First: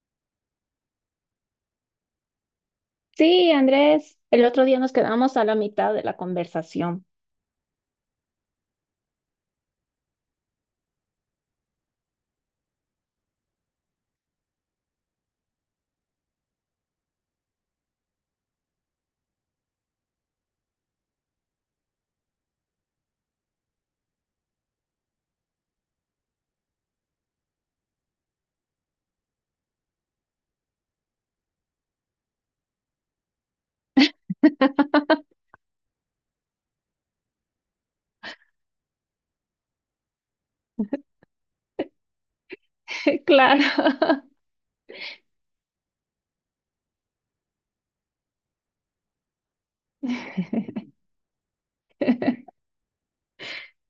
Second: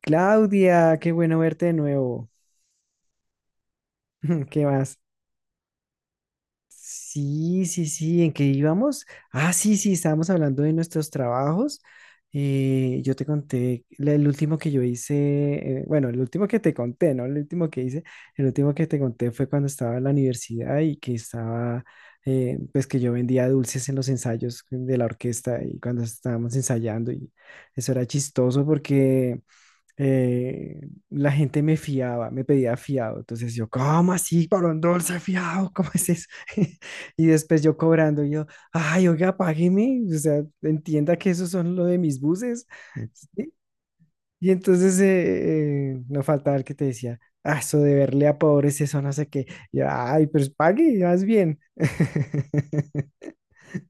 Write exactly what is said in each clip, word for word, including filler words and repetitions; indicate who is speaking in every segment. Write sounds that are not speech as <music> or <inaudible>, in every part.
Speaker 1: Claudia, qué bueno verte de nuevo.
Speaker 2: Sí, Andrés, el
Speaker 1: <laughs>
Speaker 2: otro
Speaker 1: ¿Qué
Speaker 2: día nos
Speaker 1: más?
Speaker 2: quedamos a la mitad de la conversación.
Speaker 1: Sí, sí, sí, ¿en qué íbamos? Ah, sí, sí, estábamos hablando de nuestros trabajos. Eh, yo te conté la- el último que yo hice, eh, bueno, el último que te conté, ¿no? El último que hice, el último que te conté fue cuando estaba en la universidad y que estaba, eh, pues que yo vendía dulces en los ensayos de la orquesta y cuando estábamos ensayando, y eso era chistoso porque... eh, la gente me fiaba, me pedía fiado. Entonces yo, ¿cómo así, varón
Speaker 2: <laughs>
Speaker 1: dulce, fiado? ¿Cómo es eso? <laughs> Y después yo cobrando, yo, ay, oiga, págueme, o sea, entienda que esos son lo de mis buses. ¿Sí?
Speaker 2: Claro.
Speaker 1: Y entonces eh, eh, no faltaba el que te decía, ah, eso de verle a pobres, eso no sé qué. Y, ay, pues
Speaker 2: <laughs>
Speaker 1: pague, vas bien. <laughs>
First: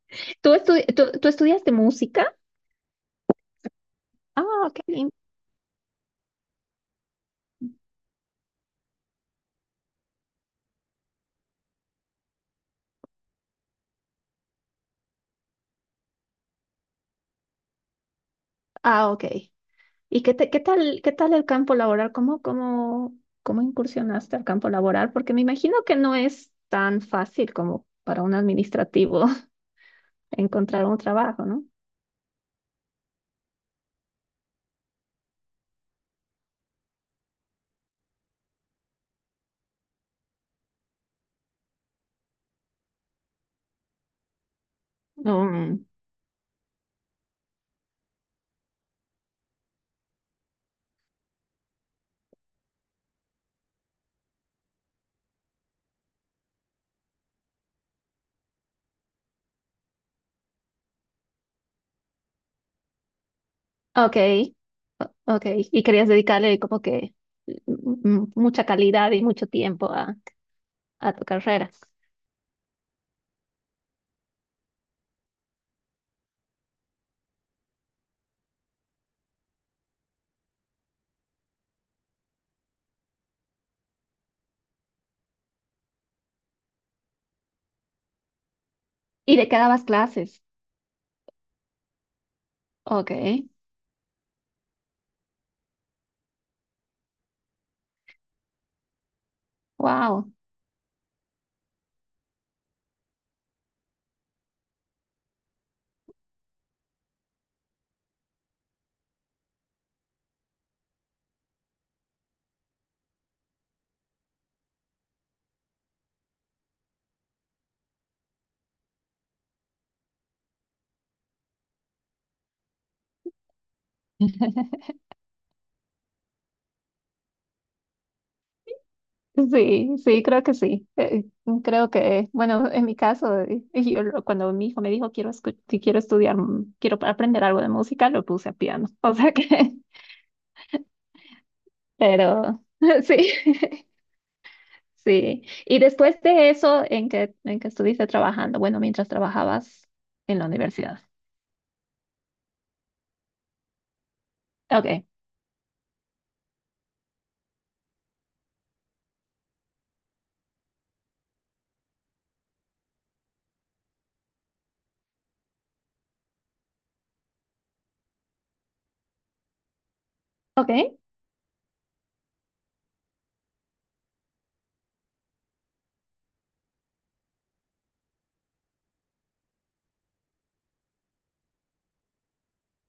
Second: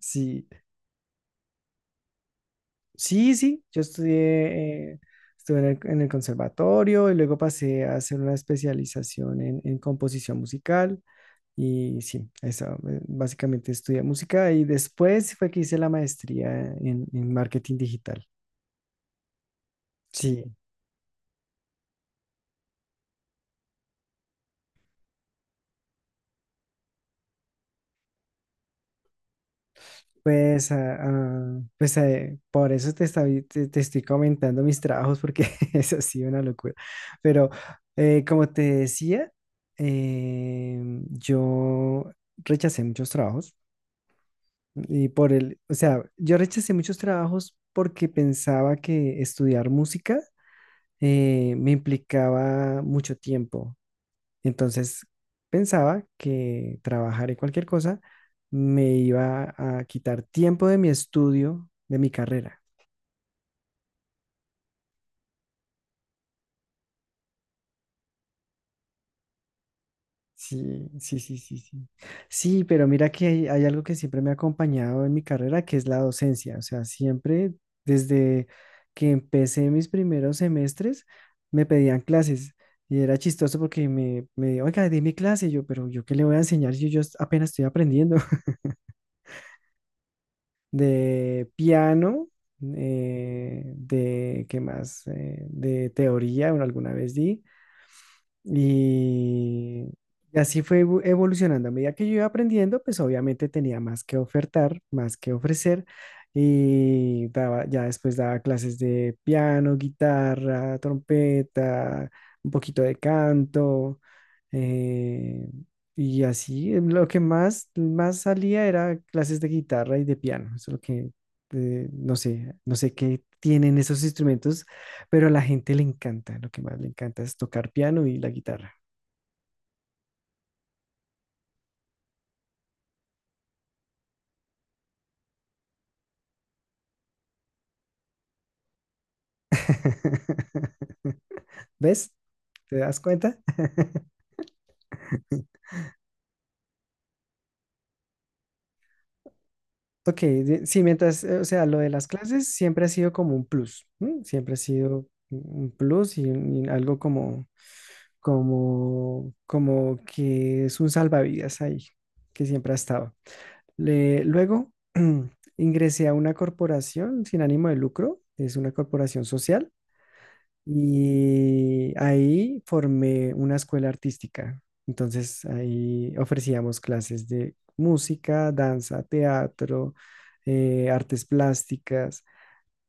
Speaker 1: Sí,
Speaker 2: ¿Tú, estu- tú- tú estudiaste música?
Speaker 1: sí, sí, yo
Speaker 2: Ah, qué
Speaker 1: estudié, eh,
Speaker 2: lindo.
Speaker 1: estuve en el, en el conservatorio y luego pasé a hacer una especialización en, en composición musical y sí, eso, eh, básicamente estudié música y después fue que hice la maestría en, en marketing digital.
Speaker 2: Ah, ok. ¿Y qué, te-
Speaker 1: Sí,
Speaker 2: qué tal, qué tal el campo laboral? ¿Cómo, cómo, cómo incursionaste al campo laboral? Porque me imagino que no es tan fácil como para un administrativo <laughs>
Speaker 1: pues,
Speaker 2: encontrar un
Speaker 1: ah,
Speaker 2: trabajo,
Speaker 1: ah,
Speaker 2: ¿no?
Speaker 1: pues eh, por eso te, estaba- te, te estoy comentando mis trabajos porque <laughs> es así una locura. Pero eh, como te decía, eh, yo rechacé muchos trabajos. Y por el, o
Speaker 2: Mm,
Speaker 1: sea, yo rechacé muchos trabajos porque pensaba que estudiar música eh, me implicaba mucho tiempo. Entonces pensaba que trabajar en cualquier cosa me iba a quitar tiempo de mi estudio, de mi carrera.
Speaker 2: ok, o- ok. Y querías dedicarle como que mm, mucha calidad y mucho tiempo a,
Speaker 1: Sí,
Speaker 2: a
Speaker 1: sí,
Speaker 2: tu
Speaker 1: sí, sí,
Speaker 2: carrera.
Speaker 1: sí. Sí, pero mira que hay, hay algo que siempre me ha acompañado en mi carrera, que es la docencia. O sea, siempre desde que empecé mis primeros semestres, me pedían clases. Y era chistoso porque me, me, oiga, dime clase. Yo, pero ¿yo qué le voy a enseñar si yo apenas estoy aprendiendo? <laughs>
Speaker 2: ¿Y de qué quedabas clases?
Speaker 1: De piano,
Speaker 2: Ok,
Speaker 1: eh, de, ¿qué más? Eh, de teoría, bueno, alguna vez di. Y,
Speaker 2: wow.
Speaker 1: y así fue evo- evolucionando. A medida que yo iba aprendiendo, pues obviamente tenía más que ofertar, más que ofrecer. Y daba, ya después daba clases de piano, guitarra, trompeta, un poquito de canto. eh, y así, eh, lo que más, más salía era clases de guitarra y de piano. Eso es lo que, eh, no sé, no sé qué tienen esos instrumentos,
Speaker 2: <laughs>
Speaker 1: pero a la gente le encanta, lo que más le encanta es tocar piano y la guitarra.
Speaker 2: Sí, sí, creo que sí. Eh, creo que, bueno, en mi caso, eh, yo lo- cuando mi hijo me dijo quiero escu- si quiero estudiar, mm, quiero aprender algo de música, lo puse a piano. <laughs> O sea que,
Speaker 1: <laughs> ¿Ves?
Speaker 2: pero
Speaker 1: ¿Te
Speaker 2: <laughs>
Speaker 1: das
Speaker 2: sí,
Speaker 1: cuenta?
Speaker 2: <laughs> sí. Y después de eso, ¿en que en que estuviste trabajando? Bueno, mientras trabajabas
Speaker 1: Ok,
Speaker 2: en la
Speaker 1: de- sí,
Speaker 2: universidad.
Speaker 1: mientras, eh, o sea, lo de las clases siempre ha sido como un plus, ¿m? Siempre ha sido
Speaker 2: Ok,
Speaker 1: un un plus y, un- y algo como, como, como que es un salvavidas ahí, que siempre ha estado. Le- luego <clears throat> ingresé a una corporación sin ánimo de lucro, es una corporación social.
Speaker 2: ok,
Speaker 1: Y ahí formé una escuela artística. Entonces ahí ofrecíamos clases de música, danza, teatro, eh, artes plásticas.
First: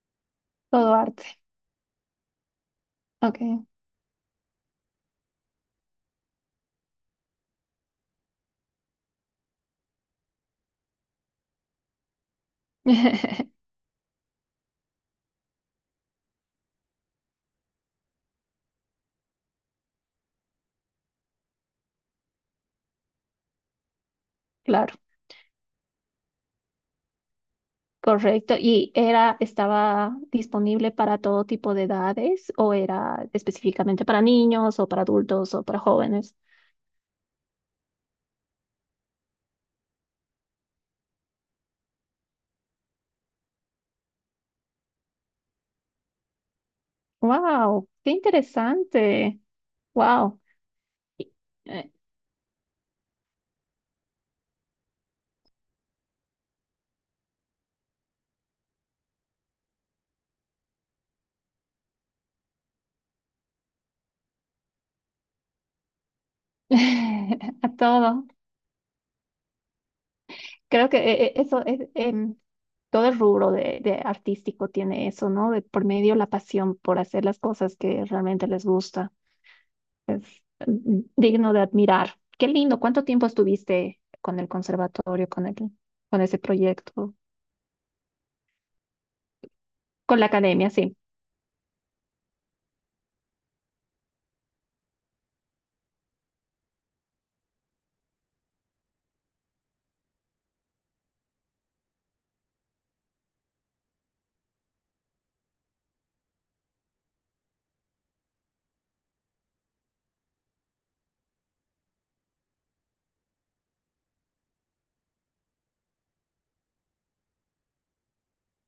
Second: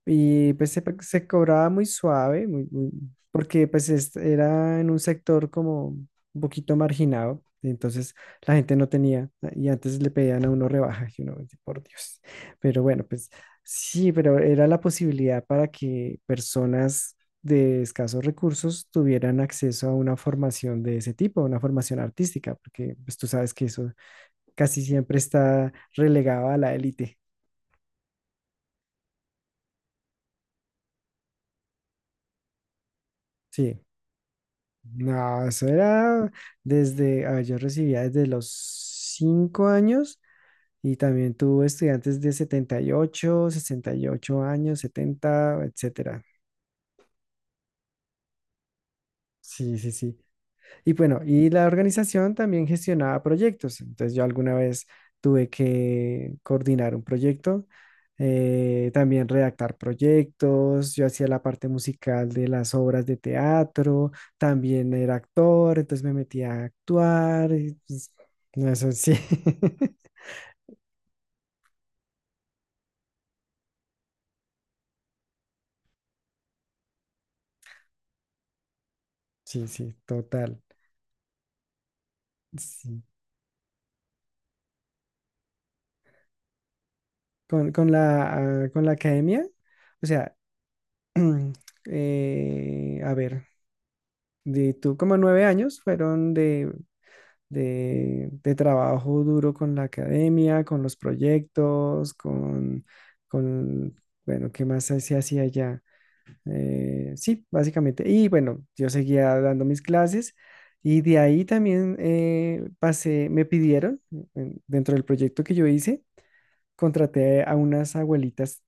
Speaker 1: Y pues se, pa-
Speaker 2: todo arte.
Speaker 1: se cobraba muy suave, muy, muy-
Speaker 2: Ok,
Speaker 1: porque pues es- era en un sector como un poquito marginado, entonces la gente no tenía, y antes le pedían a uno rebaja, y uno, por Dios. Pero bueno, pues
Speaker 2: <laughs>
Speaker 1: sí, pero era la posibilidad para que personas de escasos recursos tuvieran acceso a una formación de ese tipo, una formación artística, porque pues tú sabes que eso casi
Speaker 2: claro.
Speaker 1: siempre está relegado a la élite.
Speaker 2: Correcto. ¿Y era, estaba disponible para todo tipo de edades o era
Speaker 1: Sí.
Speaker 2: específicamente para niños o para
Speaker 1: No,
Speaker 2: adultos o
Speaker 1: eso
Speaker 2: para
Speaker 1: era
Speaker 2: jóvenes?
Speaker 1: desde, a ver, yo recibía desde los cinco años y también tuve estudiantes de setenta y ocho, sesenta y ocho años, setenta, etcétera.
Speaker 2: Wow, qué interesante.
Speaker 1: Sí, sí, sí.
Speaker 2: Wow.
Speaker 1: Y bueno,
Speaker 2: Y-
Speaker 1: y la
Speaker 2: eh,
Speaker 1: organización también gestionaba proyectos. Entonces yo alguna vez tuve que coordinar un proyecto, eh, también redactar proyectos, yo hacía la parte musical de las obras de teatro, también era actor, entonces me metía a actuar.
Speaker 2: <laughs> A
Speaker 1: Y, pues,
Speaker 2: todo.
Speaker 1: no, eso sí. <laughs>
Speaker 2: Creo que eh, eh, eso es em, todo el rubro de, de artístico tiene eso, ¿no? De por medio la pasión por hacer las cosas que realmente les gusta.
Speaker 1: Sí, sí,
Speaker 2: Es
Speaker 1: total.
Speaker 2: mm, digno de admirar. Qué lindo.
Speaker 1: Sí.
Speaker 2: ¿Cuánto tiempo estuviste con el conservatorio, con el, con ese proyecto,
Speaker 1: Con, con la, ah, con la academia, o
Speaker 2: con la
Speaker 1: sea,
Speaker 2: academia? Sí.
Speaker 1: <clears throat> eh, a ver, de tú como nueve años fueron de de, de trabajo duro con la academia, con los proyectos, con, con bueno, ¿qué más se se hacía allá? Eh, sí, básicamente. Y bueno, yo seguía dando mis clases y de ahí también eh, pasé, me pidieron, en- dentro del proyecto que yo hice, contraté a unas abuelitas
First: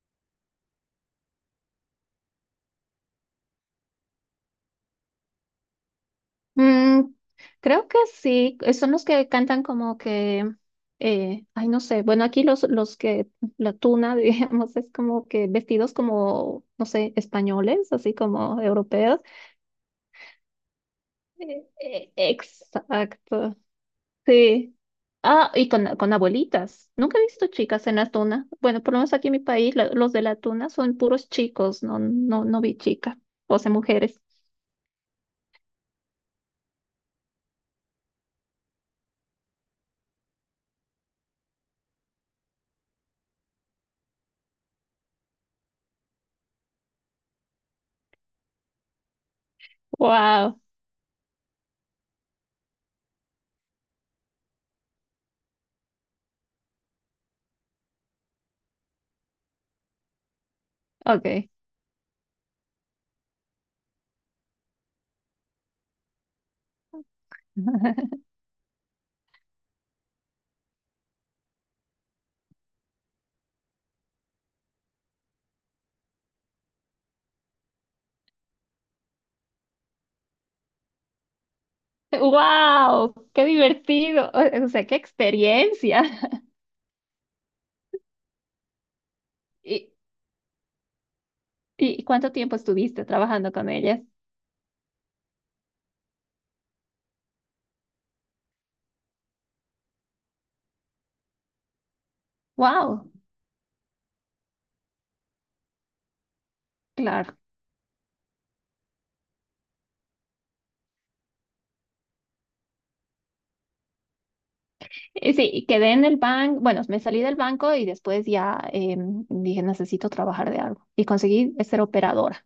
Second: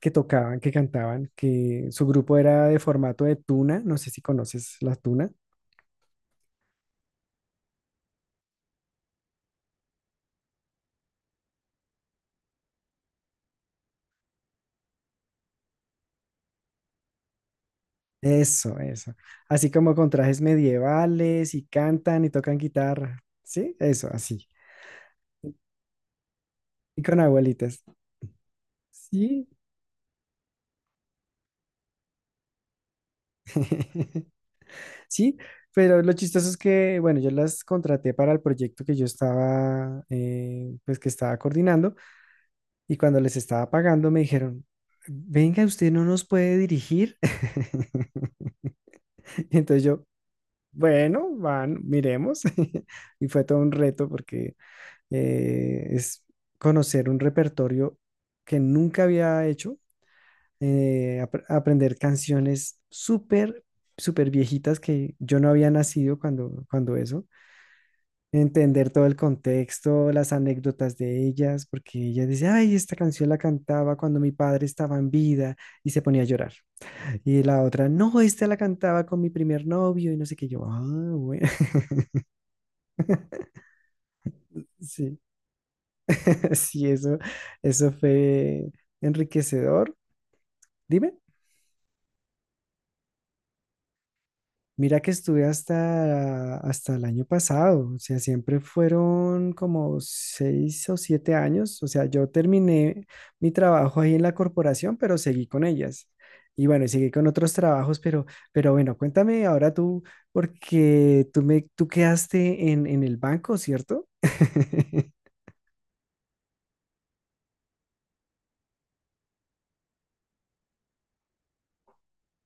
Speaker 1: que tocaban, que cantaban, que su grupo era de formato de tuna, no sé si conoces la tuna.
Speaker 2: Mm, creo que sí. eh, Son los que cantan como que, eh, ay, no sé. Bueno, aquí los, los que, la tuna, <laughs> digamos, es como que vestidos como, no sé, españoles, así como
Speaker 1: Eso, eso.
Speaker 2: europeos.
Speaker 1: Así como con trajes medievales y
Speaker 2: Eh, eh,
Speaker 1: cantan y tocan guitarra.
Speaker 2: Exacto.
Speaker 1: ¿Sí? Eso, así.
Speaker 2: Sí. Ah, y con, con abuelitas.
Speaker 1: Y
Speaker 2: Nunca
Speaker 1: con
Speaker 2: he visto
Speaker 1: abuelitas.
Speaker 2: chicas en la tuna. Bueno, por lo menos aquí en mi
Speaker 1: Sí.
Speaker 2: país, la- los de la tuna son puros chicos. No, no, no vi chicas. O sea, mujeres.
Speaker 1: <laughs> Sí, pero lo chistoso es que, bueno, yo las contraté para el proyecto que yo estaba, eh, pues que estaba coordinando, y cuando les estaba pagando me dijeron, venga, usted no nos puede dirigir. <laughs> Entonces yo,
Speaker 2: Wow.
Speaker 1: bueno, van, miremos. <laughs> Y fue todo un reto porque eh, es conocer un repertorio que nunca había hecho, eh, ap-
Speaker 2: Ok.
Speaker 1: aprender canciones súper, súper viejitas que yo no había nacido cuando, cuando eso,
Speaker 2: <laughs>
Speaker 1: entender todo el contexto, las anécdotas de ellas, porque ella dice, ay, esta canción la cantaba cuando mi padre estaba en vida y se ponía a llorar. Y la otra, no, esta la cantaba con mi primer novio y no sé qué, yo, ah, bueno,
Speaker 2: Wow. Qué
Speaker 1: <laughs>
Speaker 2: divertido. O, o sea, qué
Speaker 1: sí,
Speaker 2: experiencia. <laughs>
Speaker 1: <laughs> sí, eso, eso fue
Speaker 2: ¿Y,
Speaker 1: enriquecedor. Dime,
Speaker 2: y cuánto tiempo estuviste trabajando con ellas?
Speaker 1: mira que estuve hasta, hasta el año pasado, o sea, siempre fueron como seis o siete años, o sea, yo terminé
Speaker 2: Wow.
Speaker 1: mi trabajo ahí en la corporación, pero seguí con ellas. Y bueno, y seguí con
Speaker 2: Claro.
Speaker 1: otros trabajos, pero, pero bueno, cuéntame ahora tú, porque tú me, tú quedaste en, en el banco, ¿cierto? <laughs>
Speaker 2: Y sí, y quedé en el banco, bueno, me salí del banco y después ya em, dije, necesito trabajar de algo. Y conseguí ser operadora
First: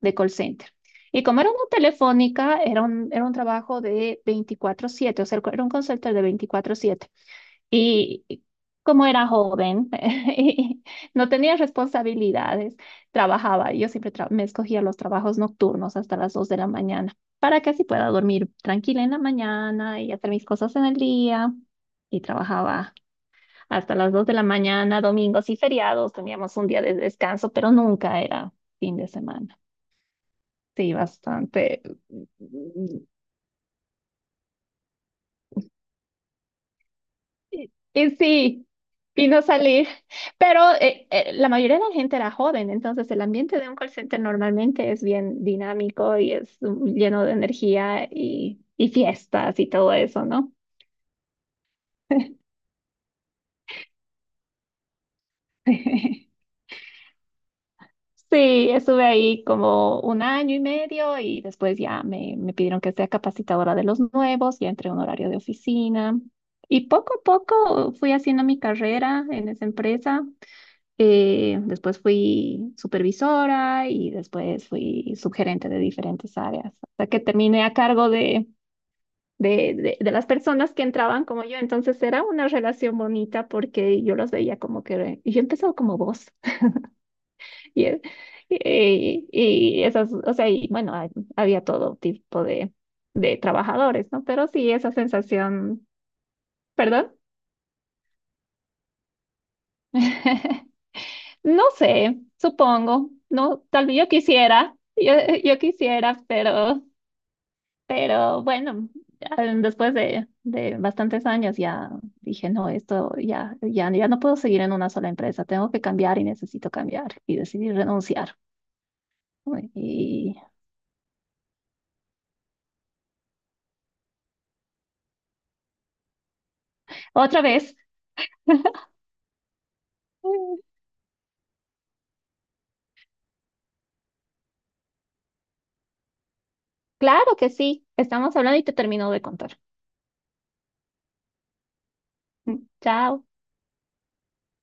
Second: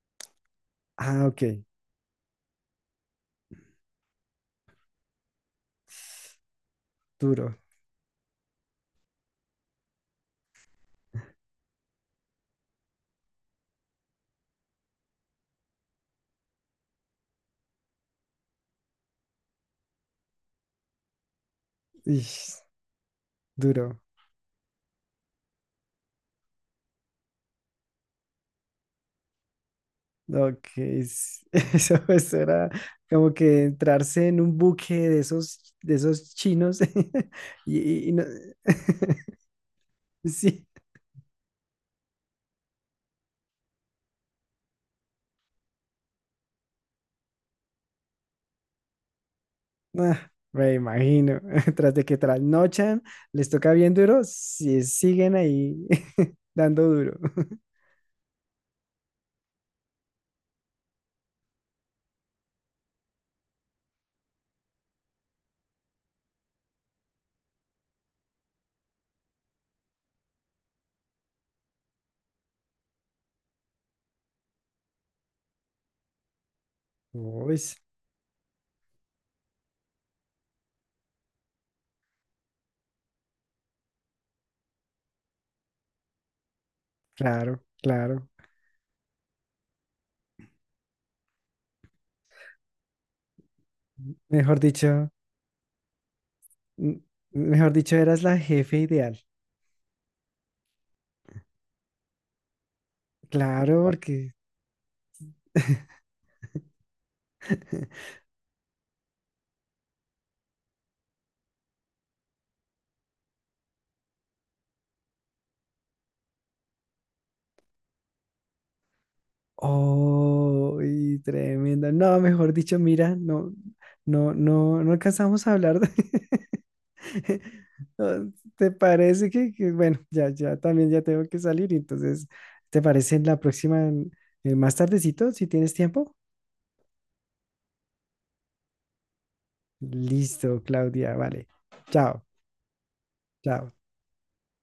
Speaker 2: de call center. Y
Speaker 1: Ah,
Speaker 2: como
Speaker 1: ok,
Speaker 2: era una telefónica, era un, era un trabajo de veinticuatro siete, o sea, era un call center de veinticuatro siete.
Speaker 1: duro,
Speaker 2: Y y como era joven <laughs> y no tenía responsabilidades, trabajaba. Yo siempre tra- me escogía los trabajos nocturnos hasta las dos de la mañana para que así pueda dormir tranquila en la mañana y hacer mis cosas en el día. Y
Speaker 1: ish,
Speaker 2: trabajaba hasta
Speaker 1: duro.
Speaker 2: las dos de la mañana, domingos y feriados. Teníamos un día de descanso, pero nunca era fin de semana.
Speaker 1: Ok,
Speaker 2: Sí,
Speaker 1: es- <laughs>
Speaker 2: bastante.
Speaker 1: eso, eso era como que entrarse en un buque de esos, de esos chinos. <laughs>
Speaker 2: Y,
Speaker 1: Y, y-
Speaker 2: y
Speaker 1: y no-
Speaker 2: sí,
Speaker 1: <laughs>
Speaker 2: y no salí. Pero
Speaker 1: sí,
Speaker 2: eh, eh, la mayoría de la gente era joven, entonces el ambiente de un call center normalmente es bien dinámico y es mm, lleno de energía y, y fiestas y todo eso,
Speaker 1: ah,
Speaker 2: ¿no?
Speaker 1: me imagino. <laughs> Tras de que trasnochan, les toca bien duro, si siguen ahí <laughs>
Speaker 2: <laughs>
Speaker 1: dando duro. <laughs>
Speaker 2: Sí, estuve ahí como un año y medio y después ya me, me pidieron que sea capacitadora de los nuevos, ya entré a un horario de oficina y poco a poco fui haciendo mi carrera en esa empresa. Eh, después fui supervisora y después fui subgerente de diferentes áreas, hasta que
Speaker 1: Uy,
Speaker 2: terminé a cargo de, de, de- de las personas que entraban como yo. Entonces era una relación bonita porque yo los veía como que y yo empezaba como vos. <laughs>
Speaker 1: claro,
Speaker 2: Y, eh,
Speaker 1: claro.
Speaker 2: y, y esas, o sea, y bueno, ha- había todo tipo de, de trabajadores, ¿no? Pero
Speaker 1: Mejor
Speaker 2: sí, esa
Speaker 1: dicho,
Speaker 2: sensación,
Speaker 1: m-
Speaker 2: perdón.
Speaker 1: mejor dicho, eras la jefe ideal.
Speaker 2: <laughs> No sé, supongo. No,
Speaker 1: Claro,
Speaker 2: tal vez yo
Speaker 1: porque
Speaker 2: quisiera, yo, yo quisiera, pero,
Speaker 1: <laughs>
Speaker 2: pero bueno, ya después de, de bastantes años ya dije, no, esto ya, ya, ya no puedo seguir en una sola empresa, tengo que cambiar y necesito cambiar y decidí renunciar. ¿No? Y
Speaker 1: oh, y tremendo. No, mejor dicho, mira, no, no, no, no alcanzamos a hablar de-
Speaker 2: otra
Speaker 1: <laughs>
Speaker 2: vez,
Speaker 1: No, ¿te parece que, que, bueno, ya,
Speaker 2: mm,
Speaker 1: ya también ya tengo que salir, entonces, ¿te parece en la próxima, en- en más tardecito, si tienes tiempo?
Speaker 2: claro que sí, estamos hablando y te termino de contar.
Speaker 1: Listo, Claudia, vale. Chao,
Speaker 2: Mm, chao.
Speaker 1: chao.